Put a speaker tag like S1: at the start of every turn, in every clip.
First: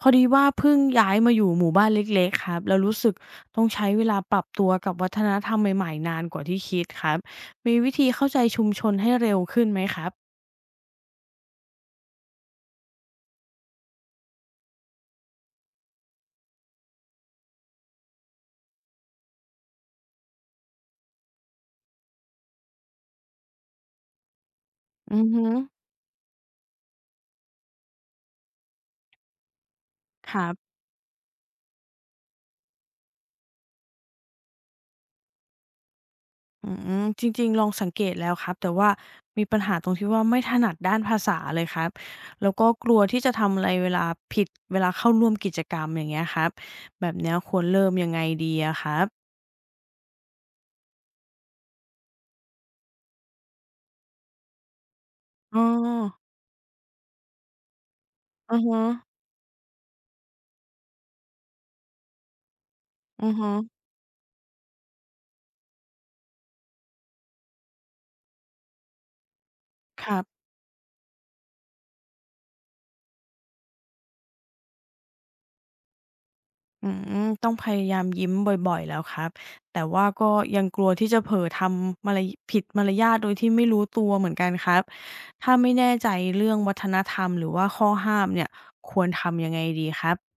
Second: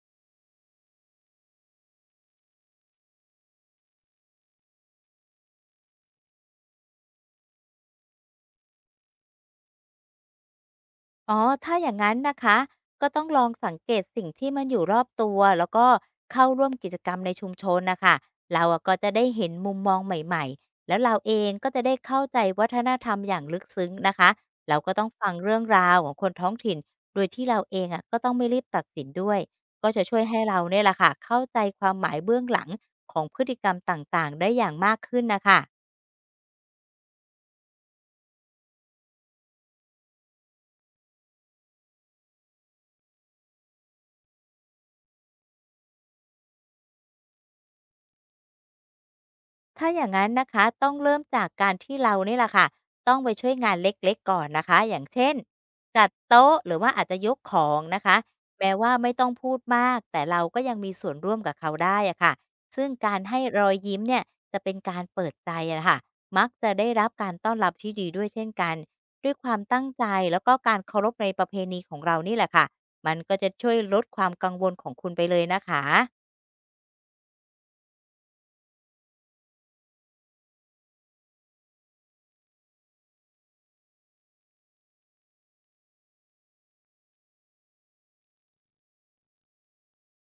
S1: พอดีว่าเพิ่งย้ายมาอยู่หมู่บ้านเล็กๆครับแล้วรู้สึกต้องใช้เวลาปรับตัวกับวัฒนธรรมใหม่ๆนานกว่าที่คิดครับมีวิธีเข้าใจชุมชนให้เร็วขึ้นไหมครับ
S2: อ๋อถ้าอย่างนั้นนะคะ ก็ต้องลองสังเกตสิ่งที่มันอยู่รอบตัว แล้วก็เข้าร่วมกิจกรรมในชุมชนนะคะ เราอะก็จะได้เห็นมุมมองใหม่ๆแล้วเราเองก็จะได้เข้าใจวัฒนธรรมอย่างลึกซึ้งนะคะ เราก็ต้อง
S1: อือ
S2: ฟัง
S1: ฮึ
S2: เรื่องราวของคนท้องถิ่นโดยที่เราเองอะก็ต้องไม่รีบตัดสินด้วย ก็จะช่วย
S1: ค
S2: ให้
S1: รั
S2: เรา
S1: บ
S2: เนี่ยแหละค่ะเข้าใจความหมายเบื้องหลังของพฤติกรรมต่างๆได้อย่างมากขึ้นนะคะ
S1: อืมจริงๆลองสังเกตแล้วครับแต่ว่ามีปัญหาตรงที่ว่าไม่ถนัดด้านภาษาเลยครับแล้วก็กลัวที่จะทำอะไรเวลาผิดเวลาเข้าร่วมกิจกรรมอย่างเงี้ยครับแบบเนี้ยควรเริ่มยังไงดีอะครับ
S2: ถ้าอย่างนั้นนะคะต้องเริ่มจากการที่เรานี่แหละค่ะต้องไปช่วยงานเล็กๆก่อนนะคะอย่างเช่น
S1: อ๋อ
S2: จั
S1: อ
S2: ดโต๊ะหรือว่าอาจจะยกของนะคะ
S1: อ
S2: แม้
S1: ฮะ
S2: ว่าไม่ต้องพูดมากแต่เราก็ยังมีส่วนร่วมกับเขาได้อะค่ะซึ่งการ
S1: อือ
S2: ให้
S1: ฮึ
S2: รอยยิ้มเนี่ยจะเป็นการเปิดใจอะค่ะมักจะได้รับการต้อนรับที่ดีด้วยเช่นกันด้วยความตั้งใจ
S1: ครั
S2: แล้ว
S1: บ
S2: ก็การเคารพในประเพณีของเรานี่แหละค่ะมันก็จะช่วยลดความกังวลของคุณไปเลยนะคะ
S1: อืมต้องพยายามยิ้มบ่อยๆแล้วครับแต่ว่าก็ยังกลัวที่จะเผลอทำมารผิดมารยาทโดยที่ไม่รู้ตัวเหมือนกันครับถ้าไม่แน่ใจเรื่องวัฒนธรรมหรือว่าข้อห้ามเนี่ยควรทำยังไงดีครับ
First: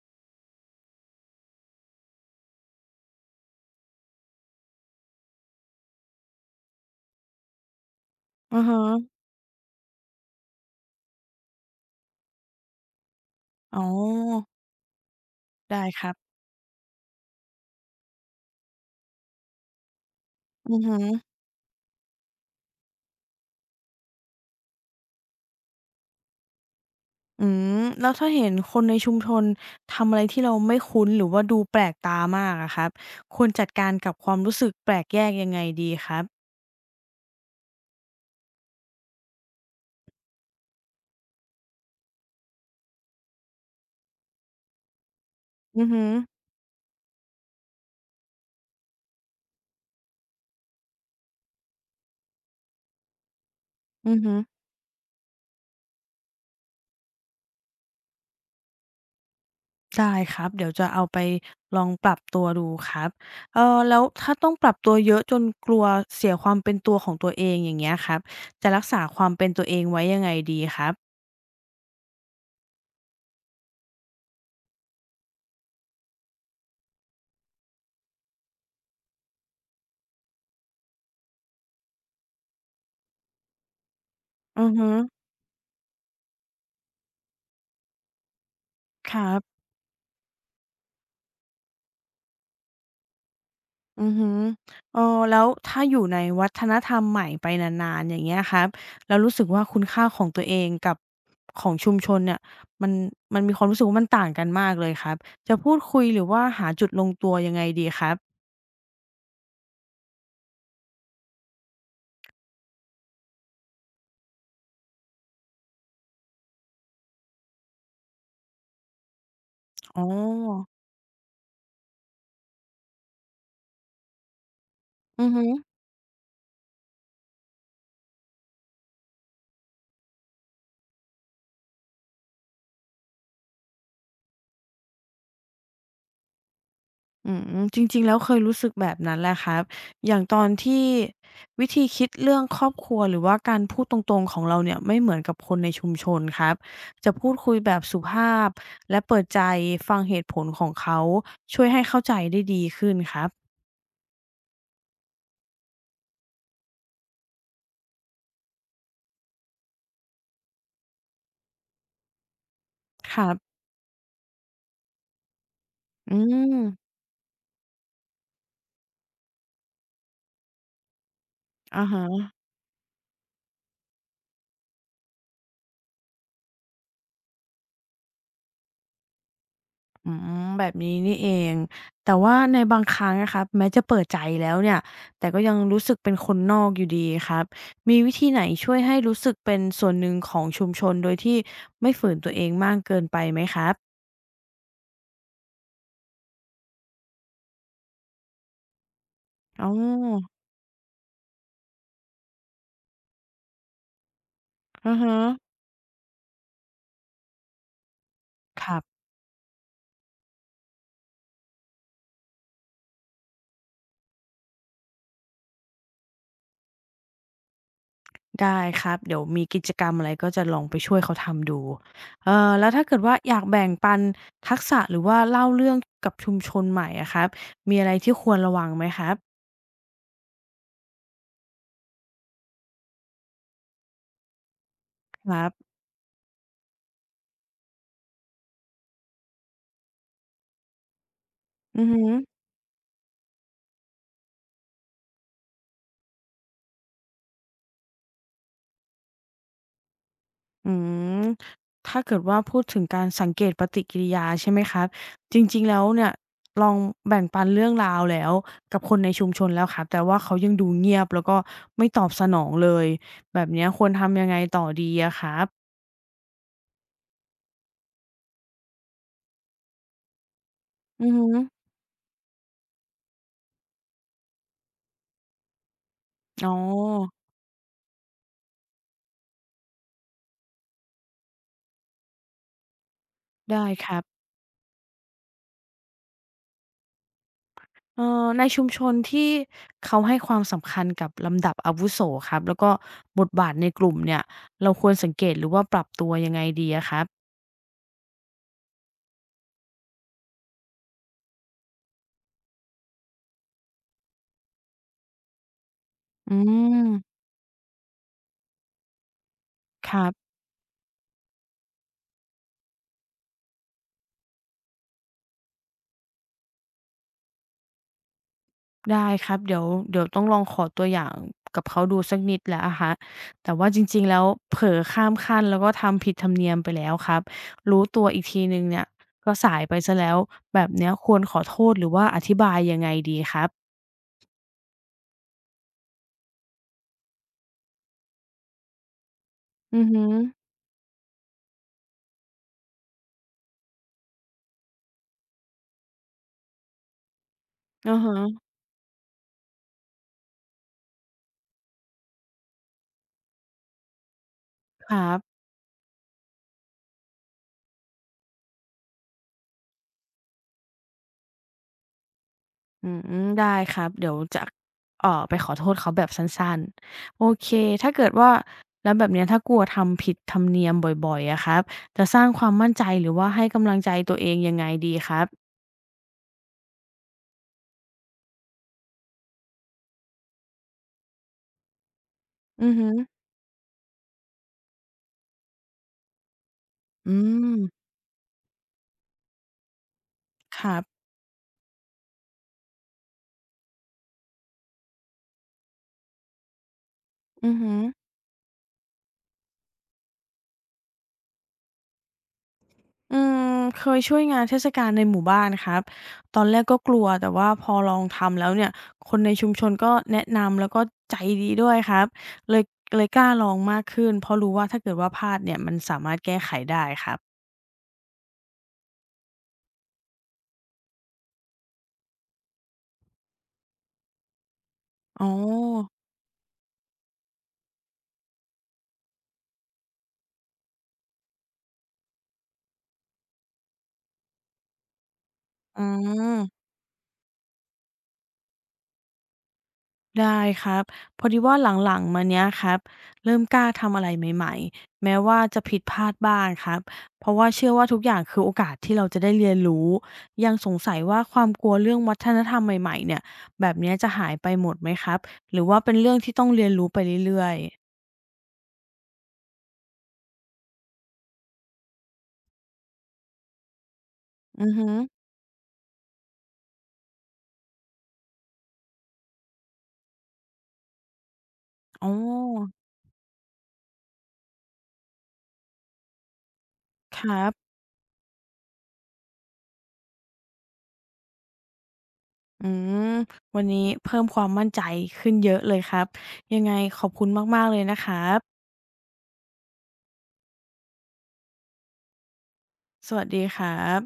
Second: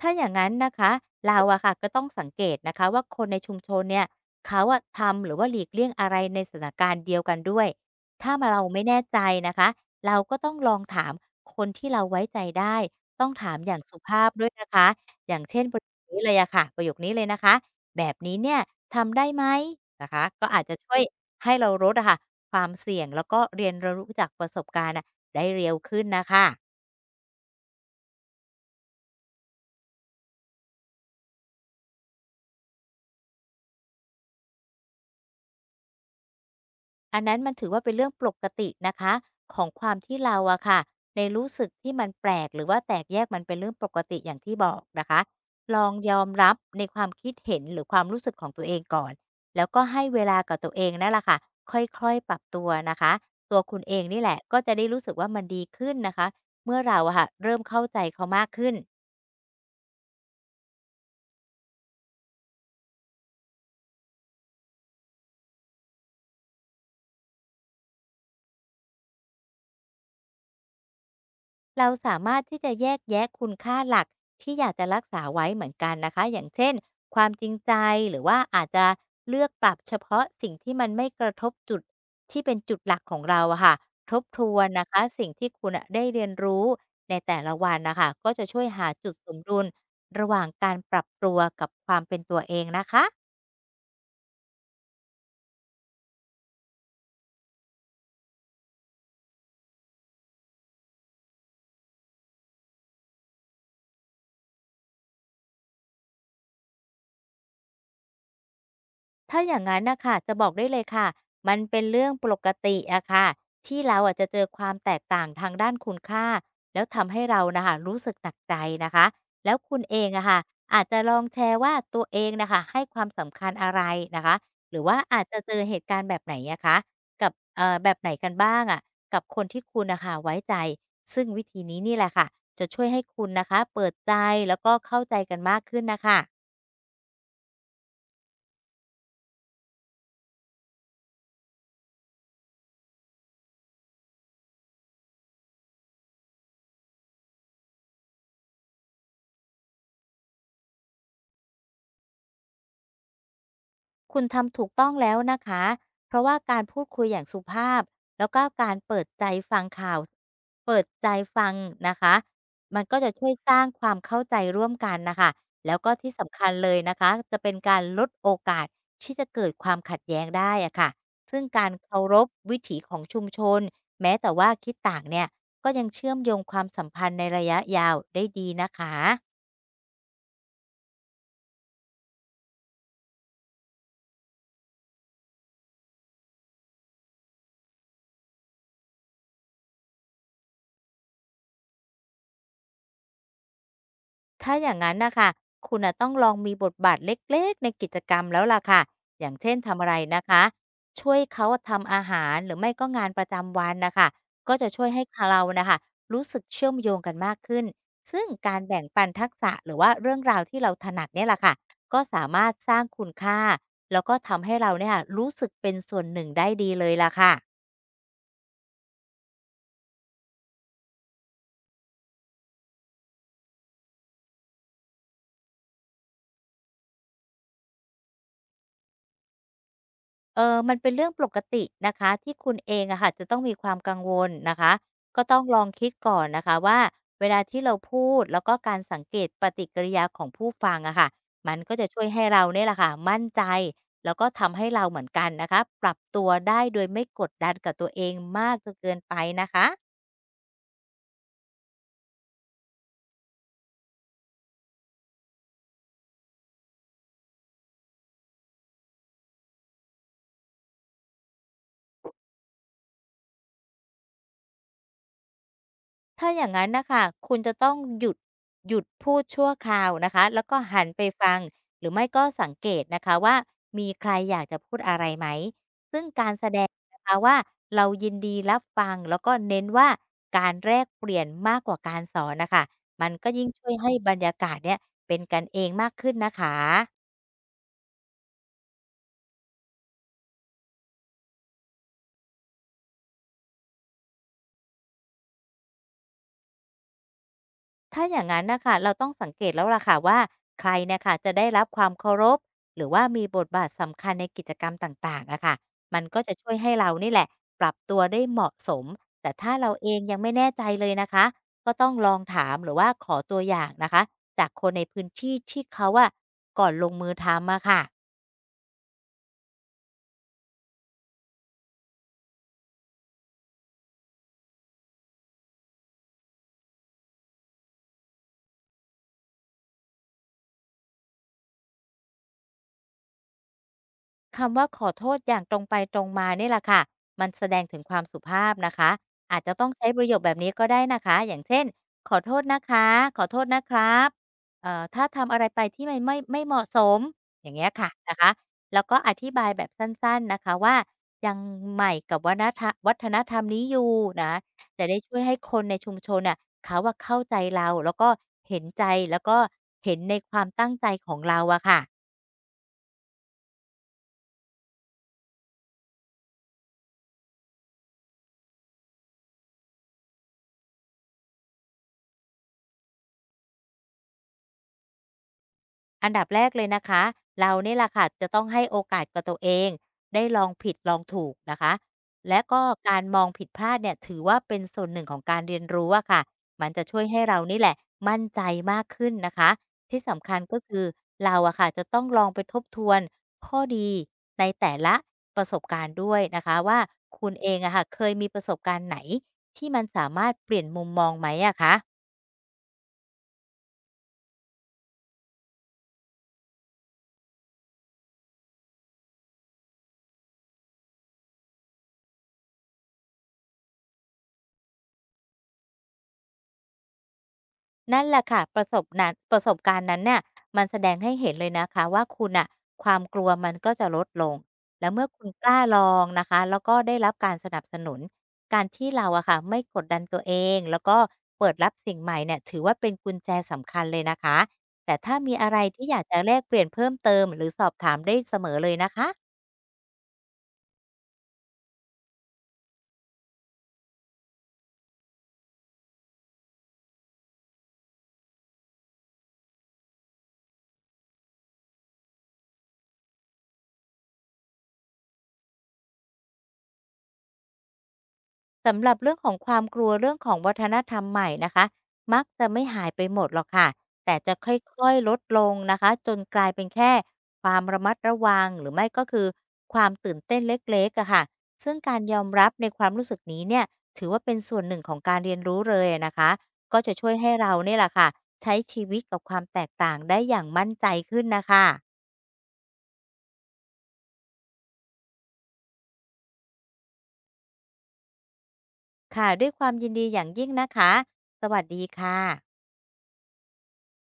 S2: ถ้าอย่างนั้นนะคะเราอะค่ะก็ต้องสังเกตนะคะว่าคนในชุมชนเนี่ยเขาอะทำหรือว่าหลีกเลี่ยงอะไรในสถานการณ์เดียวกันด้วยถ้ามา
S1: อื
S2: เรา
S1: อฮึ
S2: ไม่แน่ใจนะคะเราก็ต้องลองถามคนที่เราไว้ใจได้ต้องถามอย่า
S1: อ๋
S2: ง
S1: อ
S2: สุภาพด้วยนะคะอย่างเช่นประ
S1: ได้
S2: โยค
S1: ครับ
S2: นี้เลยอะค่ะประโยคนี้เลยนะคะแบบนี้เนี่ยทำได้ไหมนะคะก็อาจจะ
S1: อือ
S2: ช่ว
S1: ฮึ
S2: ยให้เราลดอะค่ะความเสี่ยงแล้วก็เรียนรู้จากประสบการณ์อะได้เร็วขึ้นนะคะ
S1: อืมแล้วถ้าเห็นคนในชุมชนทำอะไรที่เราไม่คุ้นหรือว่าดูแปลกตามากอะครับควรจัดการกับความรู้สึกแปลกแยกยังไงดีครับ
S2: อันนั้นมันถือว่าเป็นเรื่องปกตินะคะของความที่เราอะค่ะในรู้สึกที่มันแปลกหรือว่าแตกแยกมันเป็นเรื่องปกติอย่างที่บอกนะคะล
S1: อื
S2: อ
S1: อ
S2: ง
S1: ฮึ
S2: ยอมรับในความคิดเห็นหรือความรู้สึกของตัวเองก่อนแล้วก็ให้เวลากับตัวเองนั่นแหละค่ะค่อยๆปรับตัวนะคะตัวคุณเอง
S1: อือ
S2: นี่แห
S1: ฮึ
S2: ละก็จะได้รู้สึกว่ามันดีขึ้นนะคะเมื่อเราอะค่ะเริ่มเข้าใจเขามากขึ้น
S1: ได้ครับเดี๋ยวจะเอาไปลองปรับตัวดูครับแล้วถ้าต้องปรับตัวเยอะจนกลัวเสียความเป็นตัวของตัวเองอย่างเงี้ยครับจะรักษาความเป็นตัวเองไว้ยังไงดีครับ
S2: เราสามารถที่จะแยกแยะคุณค่าหลักที่อยากจะรักษาไว้เหมือนกันนะคะอย่างเช่นความจริงใจหรือว่าอาจจะเลือกปรับเฉพาะสิ่งที่มันไม่กระทบจุดที่เป็นจุดหลักของเราอะค่ะทบทว
S1: อื
S2: น
S1: อ
S2: นะ
S1: ฮึ
S2: คะสิ่งที่คุณอะได้เรียนรู้ในแต่ละวันนะคะก็จะช่วยหาจุ
S1: ค
S2: ดส
S1: รั
S2: มดุ
S1: บ
S2: ลระหว่างการปรับตัวกับความเป็นตัวเองนะคะ
S1: อือฮึเออแล้วถ้าอยู่ในวัฒนธรรมใหม่ไปนานๆอย่างเงี้ยครับแล้วรู้สึกว่าคุณค่าของตัวเองกับของชุมชนเนี่ยมันมันมีความรู้สึกว่ามันต่างกันมากเลยครับจะพูดคุยหรือว่าหาจุดลงตัวยังไงดีครับ
S2: ถ้าอย่างนั้นนะค่ะจะบอกได้เลยค่ะมันเป็นเรื่องปกติอะค่ะที่เราอะจะเจอความแตกต่างทางด้านคุณค่าแล้วทำให้เรานะคะรู้สึกหนักใจนะคะแล้วคุณเอ
S1: อ๋อ
S2: งอะค่ะอาจจะลองแชร์ว่าตัวเองนะคะให้ความสำคัญอะไรนะคะหรือว่าอาจ
S1: อือ
S2: จะ
S1: ฮึ
S2: เจอเหตุการณ์แบบไหนอะคะกับแบบไหนกันบ้างอะกับคนที่คุณนะคะไว้ใจซึ่งวิธีนี้นี่แหละค่ะจะช่วยให้คุณนะคะเปิดใจแล้วก็เข้าใจกันมากขึ้นนะคะ
S1: อืมจริงๆ แล้วเคยรู้สึกแบบนั้นแหละครับ อย่างตอนที่วิธีคิดเรื่องครอบครัวหรือว่าการพูดตรงๆ ของเราเนี่ยไม่เหมือนกับคนในชุมชนครับ จะพูดคุยแบบสุภาพและเปิดใจฟังเหตุผลของเขาช่วยให้เข้าใจได้ดีขึ้นครับ
S2: คุณทำถูกต้องแล้วนะคะ เพราะว่าการพูดคุยอย่างสุภาพแล้วก็การเปิดใจฟังข่าวเปิดใจฟังนะคะมันก็จะ
S1: ค
S2: ช่
S1: รั
S2: วยส
S1: บ
S2: ร้างความเข้าใจร่วมกันนะคะแล้วก็ที่
S1: อื
S2: สำคัญเลย
S1: ม
S2: นะคะจะเป็นการลดโอกาสที่จะเกิดความขัดแย้งได้อะค่ะซึ่งการ
S1: อะ
S2: เคารพ
S1: ฮะ
S2: วิถีของชุมชนแม้แต่ว่าคิดต่างเนี่ยก็ยังเชื่อมโยงความสัมพันธ์ในระยะยาวได้ดีนะคะ
S1: อืมแบบนี้นี่เองแต่ว่าในบางครั้งอะครับแม้จะเปิดใจแล้วเนี่ยแต่ก็ยังรู้สึกเป็นคนนอกอยู่ดีครับมีวิธีไหนช่วยให้รู้สึกเป็นส่วนหนึ่งของชุมชนโดยที่ไม่ฝืนตัวเองมากเกินไปไหมครับ
S2: ถ้าอย่างนั้นนะคะคุณน่ะต้องลองมีบทบาทเล็กๆในกิจกรรมแล้วล่ะค่ะอย่างเช่น
S1: อ๋อ
S2: ทำอะไรนะคะช่วยเขาทำอาหารหรือไม่ก็งานประจำวันนะคะก็จะช่วย
S1: อือ
S2: ให้
S1: ฮึ
S2: เรานะคะรู้สึกเชื่อมโยงกันมากขึ้น ซึ่งการ
S1: ครั
S2: แบ่ง
S1: บ
S2: ปันทักษะหรือว่าเรื่องราวที่เราถนัดเนี่ยล่ะค่ะก็สามารถสร้างคุณค่า แล้วก็ทำให้เราเนี่ยรู้สึกเป็นส่วนหนึ่งได้ดีเลยล่ะค่ะ
S1: ได้ครับเดี๋ยวมีกิจกรรมอะไรก็จะลองไปช่วยเขาทำดูแล้วถ้าเกิดว่าอยากแบ่งปันทักษะหรือว่าเล่าเรื่องกับชุมชนใหม่อะครับมีอะไรที่ควรระวังไหมครับ
S2: เออมันเป็นเรื่องปกตินะคะที่คุณเองอะค่ะจะต้องมีความกังวลนะคะก็
S1: ค
S2: ต้อง
S1: รั
S2: ลอง
S1: บ
S2: คิดก่อนนะคะว่าเวลาที่เราพูดแล้วก็การสังเกตปฏิกิริยาของผู้ฟังอะค่ะมันก็
S1: อื
S2: จะ
S1: อ
S2: ช่
S1: ฮึ
S2: วยให้เราเนี่ยแหละค่ะมั่นใจแล้วก็ทำให้เราเหมือนกันนะคะปรับตัวได้โดยไม่กดดันกับตัวเองมากจนเกินไปนะคะ
S1: อืมถ้าเกิดว่าพูดถึงการสังเกตปฏิกิริยาใช่ไหมครับจริงๆแล้วเนี่ยลองแบ่งปันเรื่องราวแล้วกับคนในชุมชนแล้วครับแต่ว่าเขายังดูเงียบแล้วก็ไม่ตอบสนองเลยแบบเนี้ยควรทำยังไงต่อดีอะครับ
S2: ถ้าอย่างนั้นนะคะคุณจะต้องหยุดพูดชั่วคราวนะคะแล้วก็หันไป
S1: อือฮึ
S2: ฟังหรือไม่ก็สังเกตนะคะว่ามีใครอยากจะพูดอะไรไหมซึ่งการแส
S1: อ๋
S2: ดงนะคะ
S1: อ
S2: ว่าเรายินดีรับฟังแล้วก็เน้นว่าการแลกเปลี่ยนมากกว่าการสอนน่ะค่ะมันก็ยิ่ง
S1: ได้
S2: ช่วย
S1: ค
S2: ให้
S1: รับ
S2: บรรยากาศเนี่ยเป็นกันเองมากขึ้นนะคะ
S1: เอ่อในชุมชนที่เขาให้ความสำคัญกับลำดับอาวุโสครับแล้วก็บทบาทในกลุ่มเนี่ยเราควรสังเกตหรือว่าปรับตัวยังไงดีอะครับ
S2: ถ้าอย่างนั้นนะคะเราต้องสังเกตแล้วล่ะค่ะว่าใครเนะคะจะได้รับความเคารพหรือว่ามีบทบาทสำคัญในกิจกรรมต่างๆอะค่ะมันก็
S1: อื
S2: จะช่วยให้เรานี่
S1: ม
S2: แหละปรับตัวได้เหมาะสมแต่ถ้าเราเอ
S1: ค
S2: ง
S1: รั
S2: ยัง
S1: บ
S2: ไม่แน่ใจเลยนะคะก็ต้องลองถามหรือว่าขอตัวอย่างนะคะจากคนในพื้นที่ที่เขาอะก่อนลงมือทำอะค่ะ
S1: ได้ครับเดี๋ยวต้องลองขอตัวอย่างกับเขาดูสักนิดแหล้วอะครับแต่ว่าจริงๆแล้วเผลอข้ามขั้นแล้วก็ทำผิดธรรมเนียมไปแล้วครับรู้ตัวอีกทีหนึ่งเนี่ยก็สายไปเสียแล้วแบบเนี้ยควรขอโทษหรือว่าอธิบายยังไงดีครับ
S2: คำว่าขอโทษอย่างตรงไปตรงมาเนี่ยแหละค่ะมันแสดงถึงความสุภาพนะคะอาจจะต้อง
S1: อื
S2: ใช้
S1: อ
S2: ป
S1: ฮึ
S2: ระโยคแบบนี้ก็ได้นะคะอย่างเช่นขอโทษนะคะขอโทษนะครับถ้าทำอะไรไปที่มันไม่เหมาะสมอย่างเงี้ยค่ะ
S1: อะ
S2: นะคะ
S1: ฮะ
S2: แล้วก็อธิบายแบบสั้นๆนะคะว่ายังใหม่กับวัฒนธรรมนี้อยู่นะจะ
S1: ค
S2: ได้
S1: รั
S2: ช่ว
S1: บ
S2: ยให้คนในชุมชนน่ะเขาว่าเข้าใจเราแล้วก็เห็นใจแล้วก็เห็นในความตั้งใจของเราอะค่ะ
S1: อืมได้ครับเดี๋ยวจะไปขอโทษเขาแบบสั้นๆโอเคถ้าเกิดว่าแล้วแบบเนี้ยถ้ากลัวทำผิดธรรมเนียมบ่อยๆอะครับจะสร้างความมั่นใจหรือว่าให้กำลังใจตัวเองยังไงดีครับ
S2: อันดับแรกเลยนะคะเรานี่แหละค่ะจะต้องให้โอกาสกับตัวเองได้ลองผิดลองถูกนะคะและก็
S1: อือฮึ
S2: การมองผิดพลาดเนี่ยถือว่าเป็นส่วนหนึ่งของการเรียนรู้อะค่ะมันจะช่วย
S1: อื
S2: ให้เรา
S1: ม
S2: นี่แหละมั่นใจมากขึ้นนะคะที่สำคัญก็
S1: ครั
S2: คือ
S1: บ
S2: เราอะค่ะจะต้องลองไปทบทวนข้อดีในแต่ละประสบการณ์ด้วยนะคะว่าคุณเอ
S1: อือ
S2: ง
S1: ฮึ
S2: อะค่ะเคยมีประสบการณ์ไหนที่มันสามารถเปลี่ยนมุมมองไหมอะคะ
S1: อืมเคยช่วยงานเทศกาลในหมู่บ้านครับ ตอนแรกก็กลัวแต่ว่าพอลองทำแล้วเนี่ย คนในชุมชนก็แนะนำแล้วก็ใจดีด้วยครับ เลยเลยกล้าลองมากขึ้นเพราะรู้ว่าถ้าเกิดว่าพลาดเนี่ยมันสามารถแก้ไขได้ครับ
S2: นั่นแหละค่ะประสบการณ์นั้นเนี่ยมันแสดงให้เห็นเลยนะคะว่าคุณอะความกลัวมันก็จะลดลงแล้วเมื่อคุ
S1: อ๋
S2: ณ
S1: อ
S2: กล้าลองนะคะแล้วก็ได้รับการสนับสนุนการที่เราอะค่ะไม่กดดันตัวเองแล้วก็เปิดรับสิ่งใหม่เนี่ยถือว่าเป็นกุญแจสำคัญเลยนะคะแต่ถ้ามีอะไร
S1: อื
S2: ที่อยากจะแลกเป
S1: ม
S2: ลี่ยนเพิ่มเติมหรือสอบถามได้เสมอเลยนะคะ
S1: ได้ครับพอดีว่าหลังๆมาเนี้ยครับเริ่มกล้าทำอะไรใหม่ๆแม้ว่าจะผิดพลาดบ้างครับเพราะว่าเชื่อว่าทุกอย่างคือโอกาสที่เราจะได้เรียนรู้ยังสงสัยว่าความกลัวเรื่องวัฒนธรรมใหม่ๆเนี่ยแบบเนี้ยจะหายไปหมดไหมครับหรือว่าเป็นเรื่องที่ต้องเรียนรู้ไปเรื่อยๆ
S2: สำหรับเรื่องของความกลัวเรื่องของวัฒนธรรมใหม่นะคะมักจะไม่หายไปหมดหรอกค่ะแต่จะ
S1: อือฮึ
S2: ค่อยๆลด
S1: อ
S2: ลงนะคะจนกลายเป็นแค่ความระมัดระวังหรือไม่ก็คือความตื่นเต้นเล็กๆอะค่ะซึ่งการ
S1: อ๋อ
S2: ยอมรับในความรู้สึกนี้เนี่ยถือว่าเป็นส่วนหนึ่งของการเรียนรู้เลยนะคะก็จะช่วย
S1: ค
S2: ให้
S1: รั
S2: เรา
S1: บ
S2: เนี่ยแหละค่ะใช้ชีวิตกับความแตกต่างได้อย่างมั่นใจขึ้นนะคะ
S1: อืมวันนี้เพิ่มความมั่นใจขึ้นเยอะเลยครับยังไงขอบคุณมากๆเลยนะครับ
S2: ค่ะด้วยความยินดีอย่างยิ่งนะคะสวัสดีค่ะ
S1: สวัสดีครับ